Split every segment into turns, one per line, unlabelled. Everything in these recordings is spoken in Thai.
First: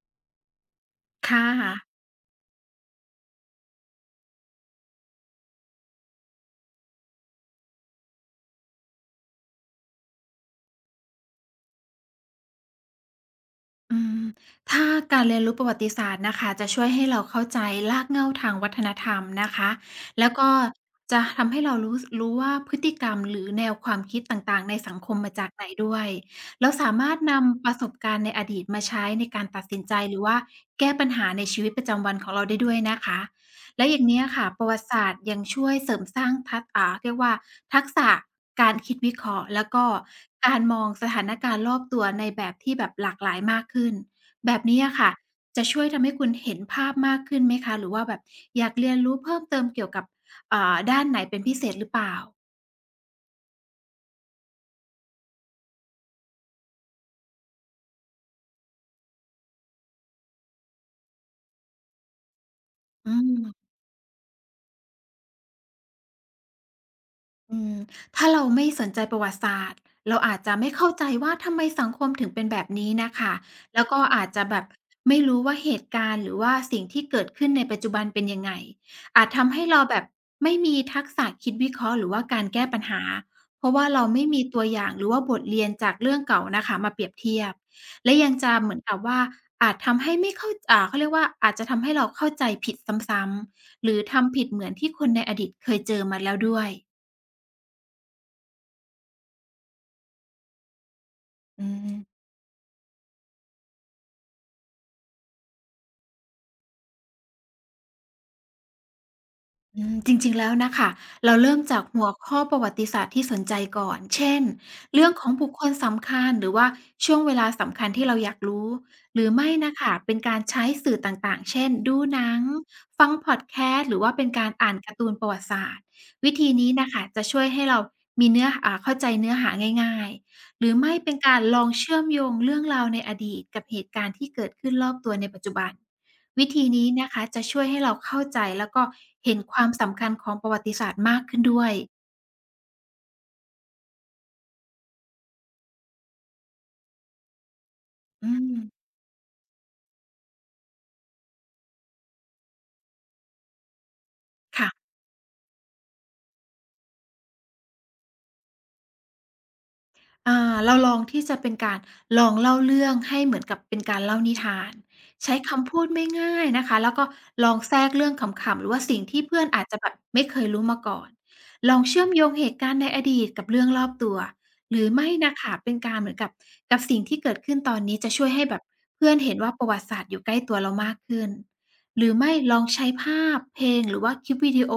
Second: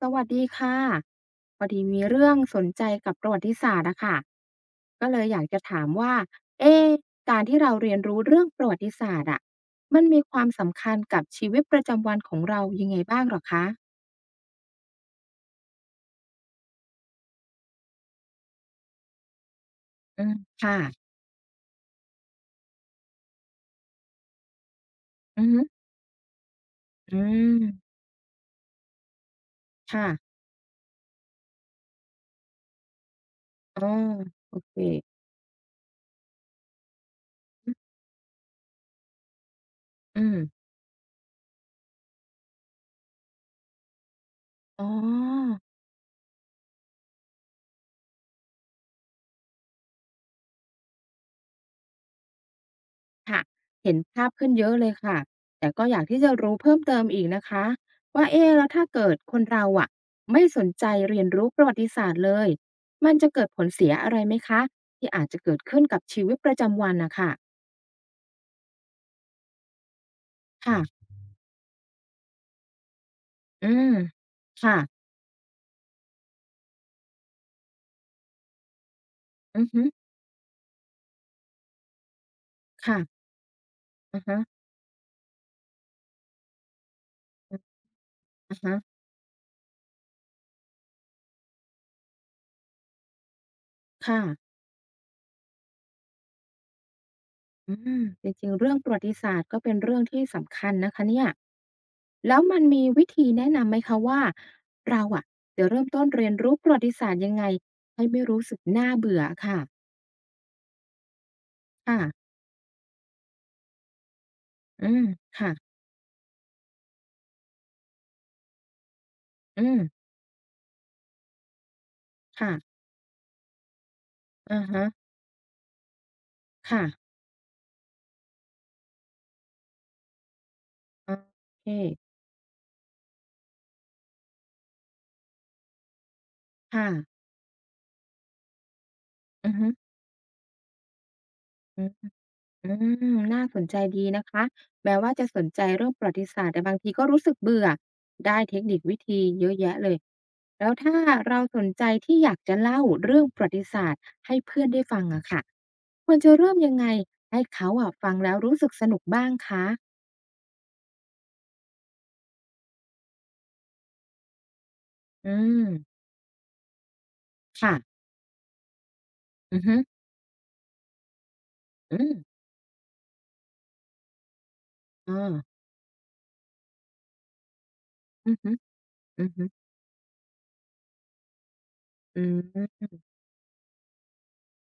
สวัสดีค่ะพอ
ค่ะ
ดีมีเรื่องสนใจกับประวัติศาสตร์อะค่ะก็เลยอยากจะถามว่าเอ๊ะการที่เราเรียนรู้เรื่องประวัติศาสตร์อะมันมีความสำคัญกับชีวิตประจำวันของเรายังไงบ้างหรอคะ
อืมถ้าการเรียนรู้ประวัติศาสตร์นะคะจะช่วยให้เราเข้าใจรากเหง้าทางวัฒนธรรมนะคะ
อื
แล้ว
ม
ก็
ค่ะ
จะทำให้เรารู้ว่าพฤติกรรมหรือแนวความคิดต่างๆในสังคมมา
อื
จา
อ
ก
ฮึ
ไหนด้วยแล้วสามาร
อื
ถนำประส
ม
บการณ์ในอดีตมาใช้ในการตัดสินใจ
ค่ะ
หรือว่าแก้ปัญหาในชีวิตประจำวันของเราได้ด้วยนะคะ
อ๋
แล้
อ
วอย่างเนี้ยค่ะ
โอ
ประ
เค
วัติศาสตร์ยังช่วยเสริมสร้างทักอ่าเรียกว่า
อือ
ทักษะการคิดวิเคราะห์แล้วก็
อืม
การมองสถานการณ์รอบตัวในแบบที่แบบหลากหลายมากขึ้นแบบนี้
อ๋
อะค่ะ
อ
จะช่วยทำให้คุณเห็นภาพมากขึ้นไหมคะหรือว่าแบบอยากเรียนรู้เพิ่มเติมเกี่ยวกับด้านไหนเป็นพิเศษหรือเปล่า
ค่ะเห็นภาพขึ้นเยอะเลยค่ะ แต่ก็อยากที่จะรู้เพิ่มเติมอีกนะคะว่าเอ๊ะแล้วถ้าเกิดคนเราอะไม่สนใจเรียนรู้ประวัติศาสตร์เลย
อื
มันจะเกิดผล
ม
เสียอะไรไหมคะที่อาจจะเกิดขึ้นกับชีวิตประจำวันนะค่ะ
อืมถ้าเราไม่สนใจประวัติศาสตร์เราอาจจะไม่เข้า
ค่ะ
ใจว่าทำไมสังคมถึงเป็นแบบนี้น่ะค่ะ
อื
แล้
ม
วก็อาจจะแบบ
ค่ะ
ไม่รู้ว่าเหตุการณ์หรือว่าสิ่งที่เกิดขึ้นในปัจจุบันเป็นยังไงอาจทำให้
อือ
เรา
ฮึ
แบบไม่มีทักษะคิดวิเคราะห์หรือว่าการแก้ปัญหา
ค่ะ
เพราะว่าเรา
อะ
ไม่
ฮะ
มีตัวอย่างหรือว่าบทเรียนจากเรื่องเก่าน่ะค่ะมาเปรียบเทียบ
อือ
และยังจะเหมื
ฮะ
อนกับว่าอาจทำให้ไม่เข้าอ่าเขาเรียกว่าอาจจะทำให้เราเข้าใจผิดซ้ำๆหรือ
ค่ะ
ทำผิดเหมือนที่คนในอดีตเคยเจอมาแล้วด้วย
อืมจริงๆเรื่องประวัติศาสตร์ก็เป็นเรื่องที่สำคัญนะคะเนี่ย
อืม
แล้วมันมีวิธีแนะนำไหมคะว่าเราอะจะเริ่มต้นเรียนรู้ประวัติศาสตร์ยังไงให้ไม่รู้สึกน่าเบื่ออะค่ะ
จริงๆแล้วน่ะค่ะเราเริ่มจากหัว
ค่ะ
ข้อประวัติศาสตร์ที่สนใจก่อนเช่น
อืม
เรื่องของบุคคล
ค่ะ
สำคัญหรือว่าช่วงเวลาสำคัญที่เราอยากรู้หรือไม่
อื
น่ะ
ม
ค่ะเป็นการใช้สื่อต่างๆเช่นดูหนัง
ค่ะ
ฟังพอดแคสต์หรือว่าเป็นการ
อะ
อ่าน
ฮะ
การ์ตูนประวัติศาสตร์วิธีนี้
ค่ะ
น่ะค่ะจะช่วยให้เรามีเนื้ออ่าเข้าใจเนื้อหาง่ายๆหรือไม่
โอ
เป็นการลองเชื่อม
เค
โยงเรื่องราวในอดีตกับเหตุการณ์ที่เกิดขึ้นรอบตัวในปัจจุบัน วิธีนี้นะ
ค่ะ
คะจะช่วยให้เราเข้าใจแล้วก็เห็น
อื
ค
อ
วา
ฮึ
มสำคัญของประวัติศาสตร์มากขึ้นด้วย
อืออืมน่าสนใจดีนะคะแม้ว่าจะสนใจเรื่องประวัติศาสตร์แต่บางทีก็รู้สึกเบื่อ
อื
ได้
ม
เทคนิควิธีเยอะแยะเลย แล้วถ้าเราสนใจที่อยากจะเล่าเรื่องประวัติศาสตร์ให้เพื่อน
ค่ะ
ได้ฟังอะค่ะควรจะเริ่มยังไงให้เขาอะฟังแล้วรู้สึกสนุกบ้างคะ
อ่าเราลองที่จะเป็นการลองเล่าเรื่องให้เหมือนกับเป็นการเล่านิทาน
อื
ใช้
ม
คำพูดไม่ง่ายนะคะแล้วก็ลองแทรก
ค่ะ
เรื่องขำๆหรือว่าสิ่งที่เพื่อน
อื
อา
อ
จ
ฮึ
จะแบบไม่เคยรู้มาก่อนลอง
อื
เชื่อม
ม
โยงเหตุการณ์ในอดีตกับเรื่องรอบตัวหรือไม่นะ
อ
คะ
อ
เป็นการเหมือนกับสิ่งที่เกิดขึ้นตอนนี้จะช่
อ
วย
อือ
ให้
ฮึ
แบบเพื่อน
อือ
เห็น
ฮึ
ว่าประวัติศาสตร์อยู่ใกล้ตัวเรามากขึ้นหรือ
อื
ไม่ลองใช้
ม
ภาพเพลงหรือว่าคลิปวิดีโอ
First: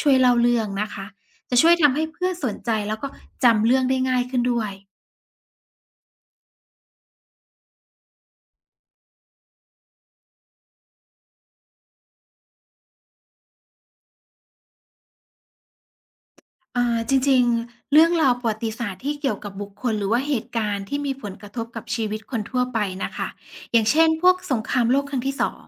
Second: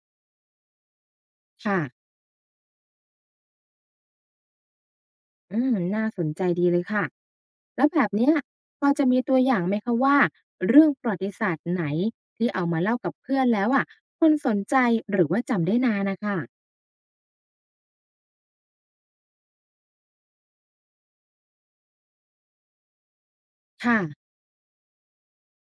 ช่วยเล่าเรื่องนะคะจะช่วย
ค่ะ
ทำให้เพื่อนสนใจแล้วก็จำเรื่องได้ง่ายขึ้นด้วย
อืมน่าสนใจดีเลยค่ะแล้วแบบเนี้ยพอจะมีตัวอย่างไหมคะว่าเรื่องประวัติศาสตร์ไหนที่เอามาเล่ากับเพื่อนแล้วอะคนสนใจหรือว่าจำได้นานนะคะ
จริงๆเรื่องราวประวัติศาสตร์ที่เกี่ยวกับบุคคลหรือว่าเหตุการณ์ที่มีผลกระทบกับชีวิตคนทั่วไปน่ะค่ะอย่าง
ค่ะ
เช่นพวกสงครามโลกครั้งที่สอง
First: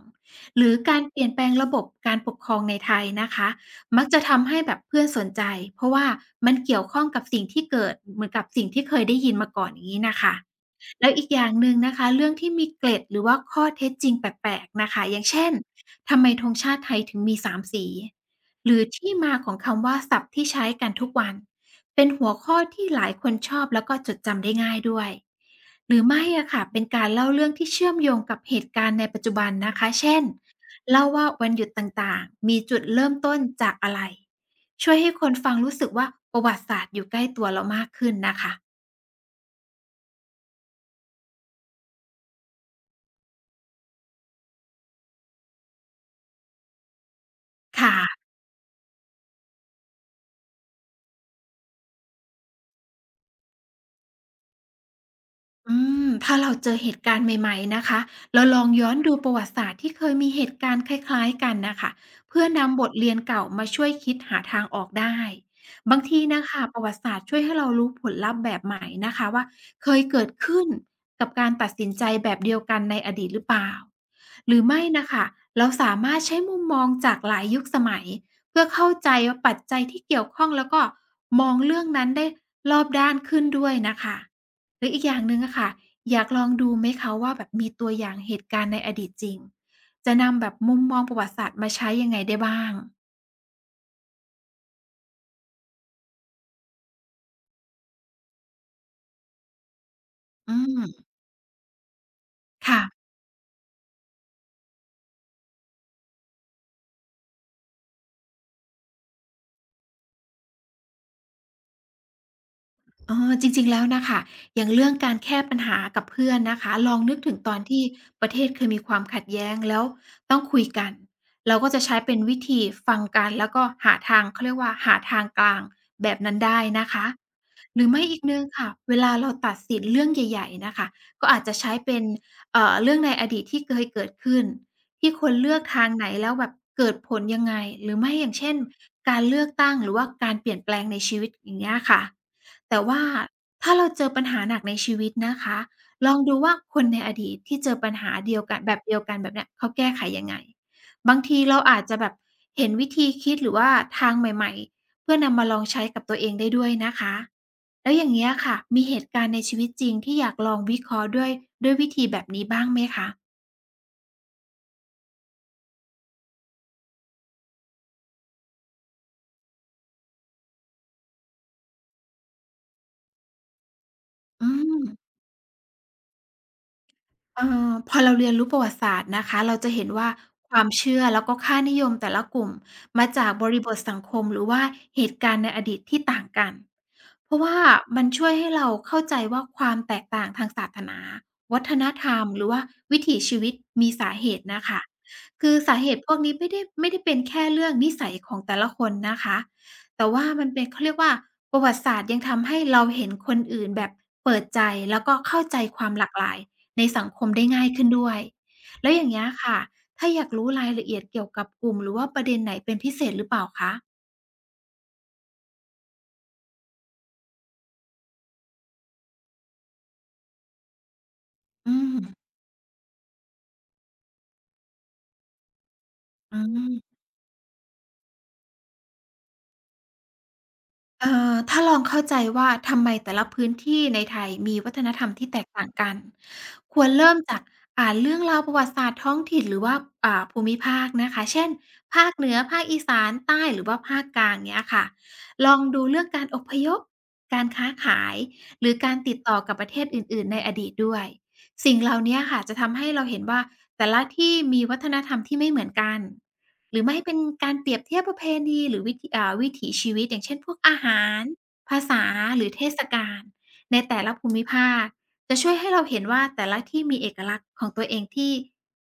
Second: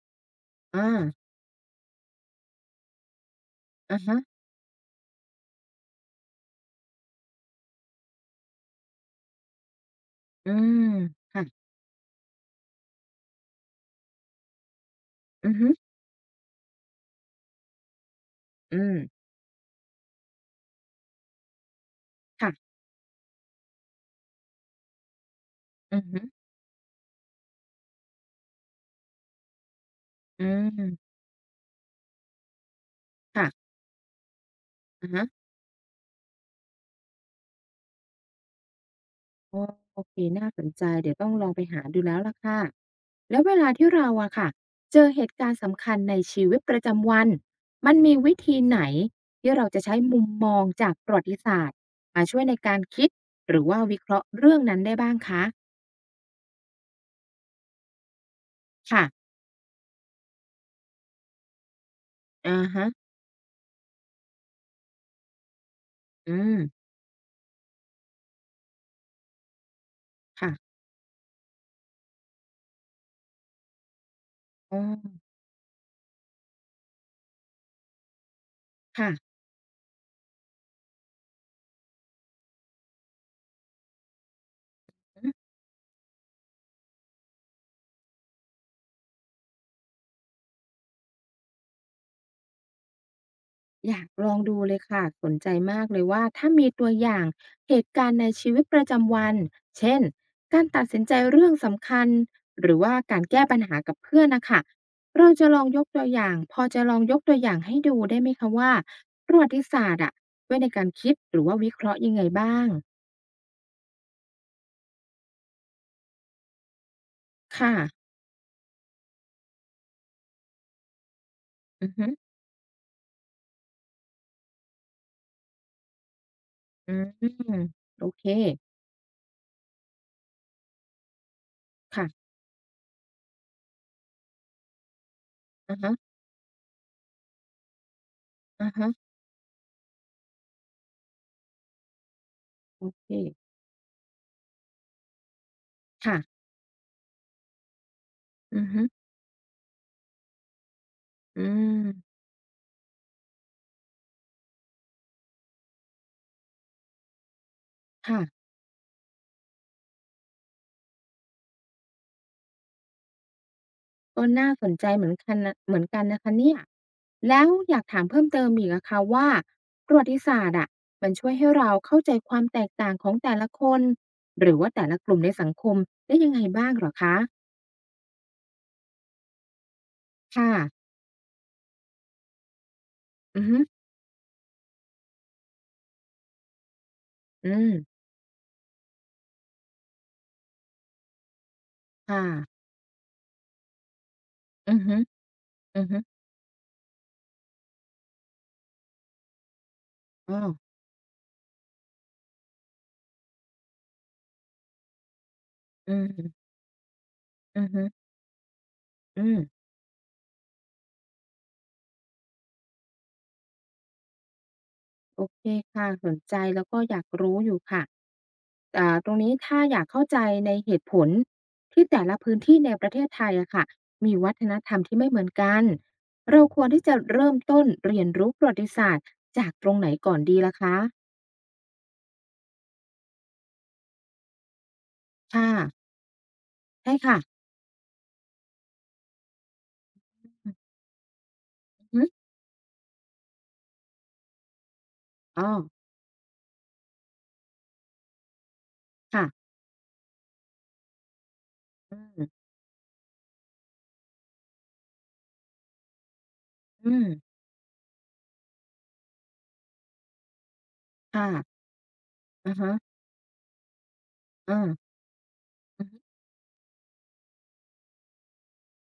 หรือการ
อา
เปลี่ยนแปลงระบบการปกครองในไทยนะคะ
อะ
มัก
ฮะ
จะทำให้แบบเพื่อนสนใจเพราะว่ามันเกี่ยวข้องกับสิ่งที่เกิดเหมือนกับสิ่งที่เคยได้ยินมาก่อนอย่างงี้น่ะค่ะ
อืม
แล้วอีกอ
ค่ะ
ย่างหนึ่งนะคะเรื่องที่มีเกร็ดหรือว่าข้อเท็จจริงแปลกๆน่ะค่ะอย่างเช่
อื
น
อฮึ
ทำไมธงชาติไทยถึงมีสามสี หรือ
อืม
ที่มาของคำว่าศัพท์ที่ใช้กันทุกวันเป็นหัวข้อ
ค่ะ
ที่หลายคนชอบแล้วก็จดจำได้ง่ายด้วยหรื
อื
อ
อฮึ
ไม่อะค่ะเป็นการเล่าเรื่องที่เชื่อมโยงกับเหตุการณ์ในปัจจุบันนะคะเช่น
อื
เล่า
ม
ว่าวันหยุดต่างๆมีจุดเริ่มต้น
ค่ะ
จากอะไรช่วย
อะ
ให้ค
ฮะ
นฟังรู้สึกว่าประวัติศาสตร์อยู่ใกล้ตัวเรามากขึ้นนะคะ
อ๋อโอเคน่าสนใจเดี๋ยวต้องลองไปหาดูแล้วล่ะค่ะแล้วเวลาที่เราอะค่ะเจอเหตุการณ์สำคัญในชีวิตประจำวันมันมี
ค่ะ
วิธีไหนที่เราจะใช้มุมมองจากประวัติศาสตร์มาช่วยในการคิดหรือว่าวิเคราะห์เรื่องนั้นได้บ้างคะ
อืถ้าเราเจอเหตุการณ์ใหม่ๆนะคะเราลองย้อนดูป
ค่ะ
ระวัติศาสตร์ที่เคยมีเหตุการณ์คล้ายๆกันนะคะเพื่อ
อะ
นำบ
ฮะ
ทเรียนเก่ามาช่วยคิดหาทางออกได้บางที
อื
นะ
ม
คะประวัติศาสตร์ช่วยให้เรารู้ผลลัพธ์แบบใหม่นะคะว่าเคยเกิดขึ้น
ค่ะ
กับการตัดสินใจแบบเดียวกันในอดีตหรือเปล่าหรือ
อ๋อ
ไม่นะคะเราสามารถใช้มุมมองจากหลายยุคสมัยเพื่อเข้าใจ
ค่ะ
ว่าปัจจัยที่เกี่ยวข้องแล้วก็มองเรื่องนั้นได้รอบด้านขึ้นด้วยนะคะ หรืออีกอย่างหนึ่งอะค่ะอยากลองดูไหมคะว่าแบบมีตัวอย่างเหตุการณ์ในอดีตจริงจะนำแบบมุมมองประวัติศาสตร์มาใช้ยังไงได้บ้าง
อยากลองดูเลยค่ะสนใจมากเลยว่าถ้ามีตัวอย่างเหตุการณ์ในชีวิตประจำวันเช่น
อื
การตัดสิน
ม
ใจเรื่องสำคัญหรือ
ค่ะ
ว่าการแก้ปัญหากับเพื่อนนะคะเราจะลองยกตัวอย่างพอจะลองยกตัวอย่างให้ดูได้ไหมคะว่าประวัติศาสตร์อะไว้ในการคิดหรือว่าวิเคราะห์ยังไงบ้าง
จริงๆแล้วน่ะค่ะอย่างเรื่องการแค่ปัญหากับเพื่อนนะคะลองนึกถึงตอน
ค่ะ
ที่ประเทศเคยมีความขัดแย้งแล้วต้องคุยกันเราก็จะ
อือ
ใช้
ฮึ
เป็นวิธีฟังกันแล้วก็หาทางเขาเรียกว่าหาทางกลางแบบนั้นได้นะ
อืม
คะหรือไม่
โอ
อีก
เค
หนึ่งค่ะเวลาเราตัดสินเรื่องใหญ่ๆน่ะค่ะก็อาจจะใช้เป็น
ค่ะ
เรื่องในอดีตที่เคยเกิดขึ้นที่คนเลือก
อา
ทาง
ฮะ
ไหนแล้วแบบเกิดผลยังไงหรือไม่อย่างเช่น
อ่าฮะ
การเลือกตั้งหรือว่าการเปลี่ยนแปลงในชีวิตอย่างเงี้ยค่ะ แต่
โอ
ว่า
เค
ถ้าเราเจอปัญหาหนักในชีวิตนะคะลอ
ค่ะ
งดูว่าคนในอดีตที่เจอปัญหาเดียวกัน
อือ
แบบ
ฮึ
เดียวกันแบบเนี้ยเขาแก้ไขยังไงบางที
อื
เราอาจจะแบบ
ม
เห็นวิธีคิดหรือว่าทางใหม่ๆเพื่อนำมาลองใช้กับตัวเองได้ด้วยนะคะแล้วอย่าง
ค่ะ
เงี้ยค่ะมีเหตุการณ์ในชีวิตจริงที่อยากลองวิเคราะห์ด้วยด้วยวิธีแบบนี้บ้างไหมคะ
ก็น่าสนใจเหมือนคันนะเหมือนกันนะคะเนี่ยแล้วอยากถามเพิ่มเติมอีกอะค่ะว่าประวัติศาสตร์อะมันช่วยให้เราเข้าใจความแตกต่างของแต่ละคน
อื
หรือว่า
ม
แต่ละกลุ่มในสังคมได้ยังไงบ้างเหรอคะ
พอเราเรียนรู้ประวัติศาสตร์นะคะเราจะเห็นว่า
ค่ะ
ความเชื่อแล้วก็ค่านิยมแต่ละกลุ่มมาจาก
อื
บ
อฮึ
ริบทสังคมหรือว่าเหตุการณ์ในอดีตที่ต่างกันเพราะ
อื
ว่า
ม
มันช่วยให้เราเข้าใจว่าความแตกต่างทางศาสนาวัฒนธรร
ค่ะ
มหรือว่าวิถีชีวิตมีสาเหตุน่ะ
อื
ค่ะ
อฮึๆ
คือสา
อ
เหตุพวกนี้ไม่ได้เป็นแค่เรื่องนิสัยของแต่ละคนนะคะแต่ว่า
้
มั
อ
น
อ
เป็นเขาเรียกว่าประวัติศาสตร์ยังทำให้เราเห็นคนอื่นแบบเปิดใจแล้วก็เข้าใจความ
อื
หลากหลาย
ม
ในสังคมได้ง่า
อื
ย
อฮึ
ขึ้นด้วย แล้วอย่าง
อื
เงี้ย
ม
ค่ะ ถ้าอยากรู้รายละเอียดเกี่ยวกับกลุ่มหรือว่าประเด็นไหนเป็นพิเศษหรือเปล่าคะ
โอเคค่ะสนใจแล้วก็อยากรู้อยู่ค่ะอ่าตรงนี้ถ้าอยากเข้าใจในเหตุผล
อื
ที่
ม
แต่ละพื้นที่ในประเทศไทยอะค่ะมีวัฒนธรรมที่ไม่เหมือนกัน
อื
เราควรที่จะ
ม
เริ่มต้นเรียนรู้ประวัติศาสตร์จากตรงไหนก่อนดีล่ะคะ
ถ้าลองเข้าใจว่าทำไมแต่ละพื้นที่ในไทยมีวัฒนธรรมที่แตก
ค่ะ
ต่างกันควร
ใช่
เริ่ม
ค่ะ
จากอ่านเรื่องราวประวัติศาสตร์ท้องถิ่นหรือว่าภู
อื
มิ
อ
ภาคนะคะเช่น
ฮึ
ภาคเหนือภาคอีสานใต้หรือว่าภาคกลางเงี้ยค่ะ
อ๋อ
ลองดูเรื่องการอพยพการค้าขายหรือการติดต่อ
ค่ะ
กับประเทศอื่นๆในอดีตด้วยสิ่งเหล่า
อื
เนี้ย
ม
ค่ะจะทำให้เราเห็นว่าแต่ละที่มีวัฒนธรรมที่ไม่เหมือนกัน หรือ
อื
ไม่
ม
เป็นการเปรียบเทียบประเพณีหรือวิถีวิถีชีวิตอย่างเช่นพวกอาหาร
ค่ะ
ภาษาหรือ
อะ
เท
ฮะ
ศกาลในแต่ละภูมิ
เออ
ภาคจะช่วยให้เรา
อือฮึ
เห็นว่าแต่ละที่มีเอกลักษณ์ของตัวเองที่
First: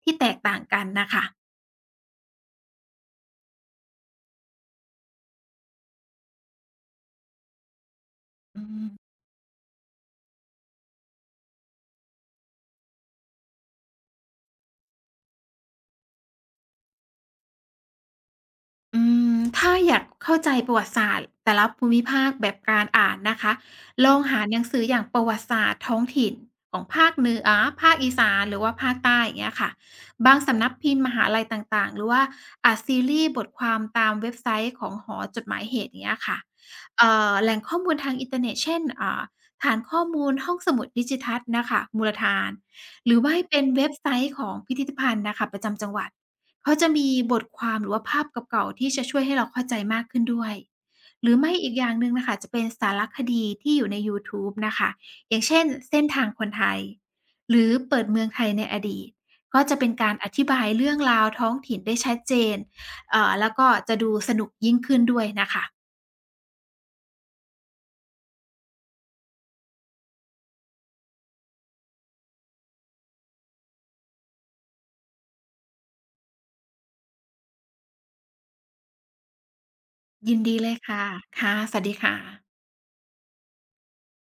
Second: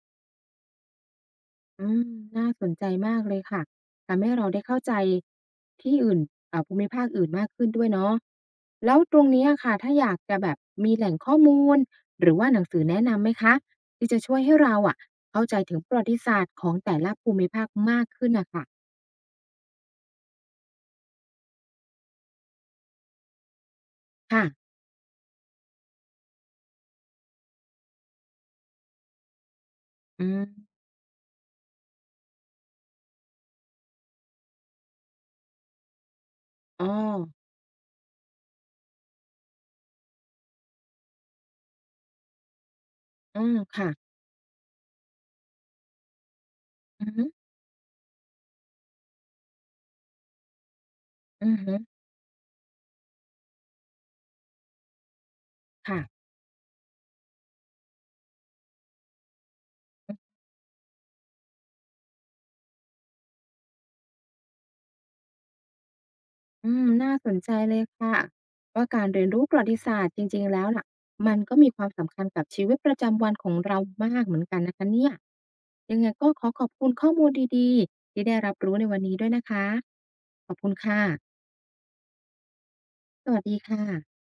แตกต่างกันน่ะค่ะ
อืมน่าสนใจมากเลยค่ะ ทำให้เราได้เข้าใจที่อื่นภูมิภาคอื่นมากขึ้นด้วยเนาะ
อืม
แล้วตรงเนี้ยค่ะถ้าอยากจะแบบมีแหล่งข้อมูล หรือว่าหนังสือแนะนำไหมคะ ที่จะช่วยให้เราอะเข้าใจถึงประวัติศาสตร์ของแต่ละภูมิภาคมากขึ้นน่ะค่ะ
อืมถ้าอยากเข้าใจประวัติศาสตร์แต่ละภูมิภาคแบบการอ่านนะคะลองหาหนัง
ค่ะ
สืออย่างประวัติศาสตร์ท้องถิ่นของภาคเหนือ ภาคอีสานหรือว่าภาคใต้อย่างเงี้ยค่ะ
อื
บาง
ม
สำนักพิมพ์มหาลัยต่างๆหรือว่าอาจซีรีส์บทความตามเว็บไซต์ของหอจดหมายเหตุอย่างเงี้ยค่ะ
อ๋อ
แหล่งข้อมูลทางอินเทอร์เน็ตเช่นฐานข้อมูลห้องสมุดดิจิทัลนะคะมูลฐานหรือว่า
อื
ให้
ม
เป็นเว็
ค่ะ
บไซต์ของพิพิธภัณฑ์นะคะประจำจังหวัด เขาจะ
อื
มี
อฮึ
บทความหรือว่าภาพเก่าๆที่จะช่วยให้เราเข้าใจมากขึ้นด้วยหรือ
อื
ไม่
อ
อี
ฮึ
กอย่างหนึ่งนะคะจะเป็นสารคดีที่อยู่ในยูทูบนะคะอย่างเช่น
ค่ะ
เส้นทางคนไทยหรือเปิดเมืองไทยในอดีตก็จะเป็นการอธิบายเรื่องราวท้องถิ่นได้ชัดเจนแล้วก็จะดูสนุกยิ่งขึ้นด้วยนะคะ
อืมน่าสนใจเลยค่ะว่าการเรียนรู้ประวัติศาสตร์จริงๆแล้วน่ะมันก็มีความสำคัญกับชีวิตประจำวันของเรามากเหมือนกันนะคะเนี่ยยังไงก็ขอขอบคุณข้อมูลดีๆที่ได้รับรู้ในวันนี้ด้วยนะคะ
ยิน
ข
ดี
อบ
เล
คุณ
ย
ค่ะ
ค่ะค่ะสวัสดีค่ะ
สวัสดีค่ะ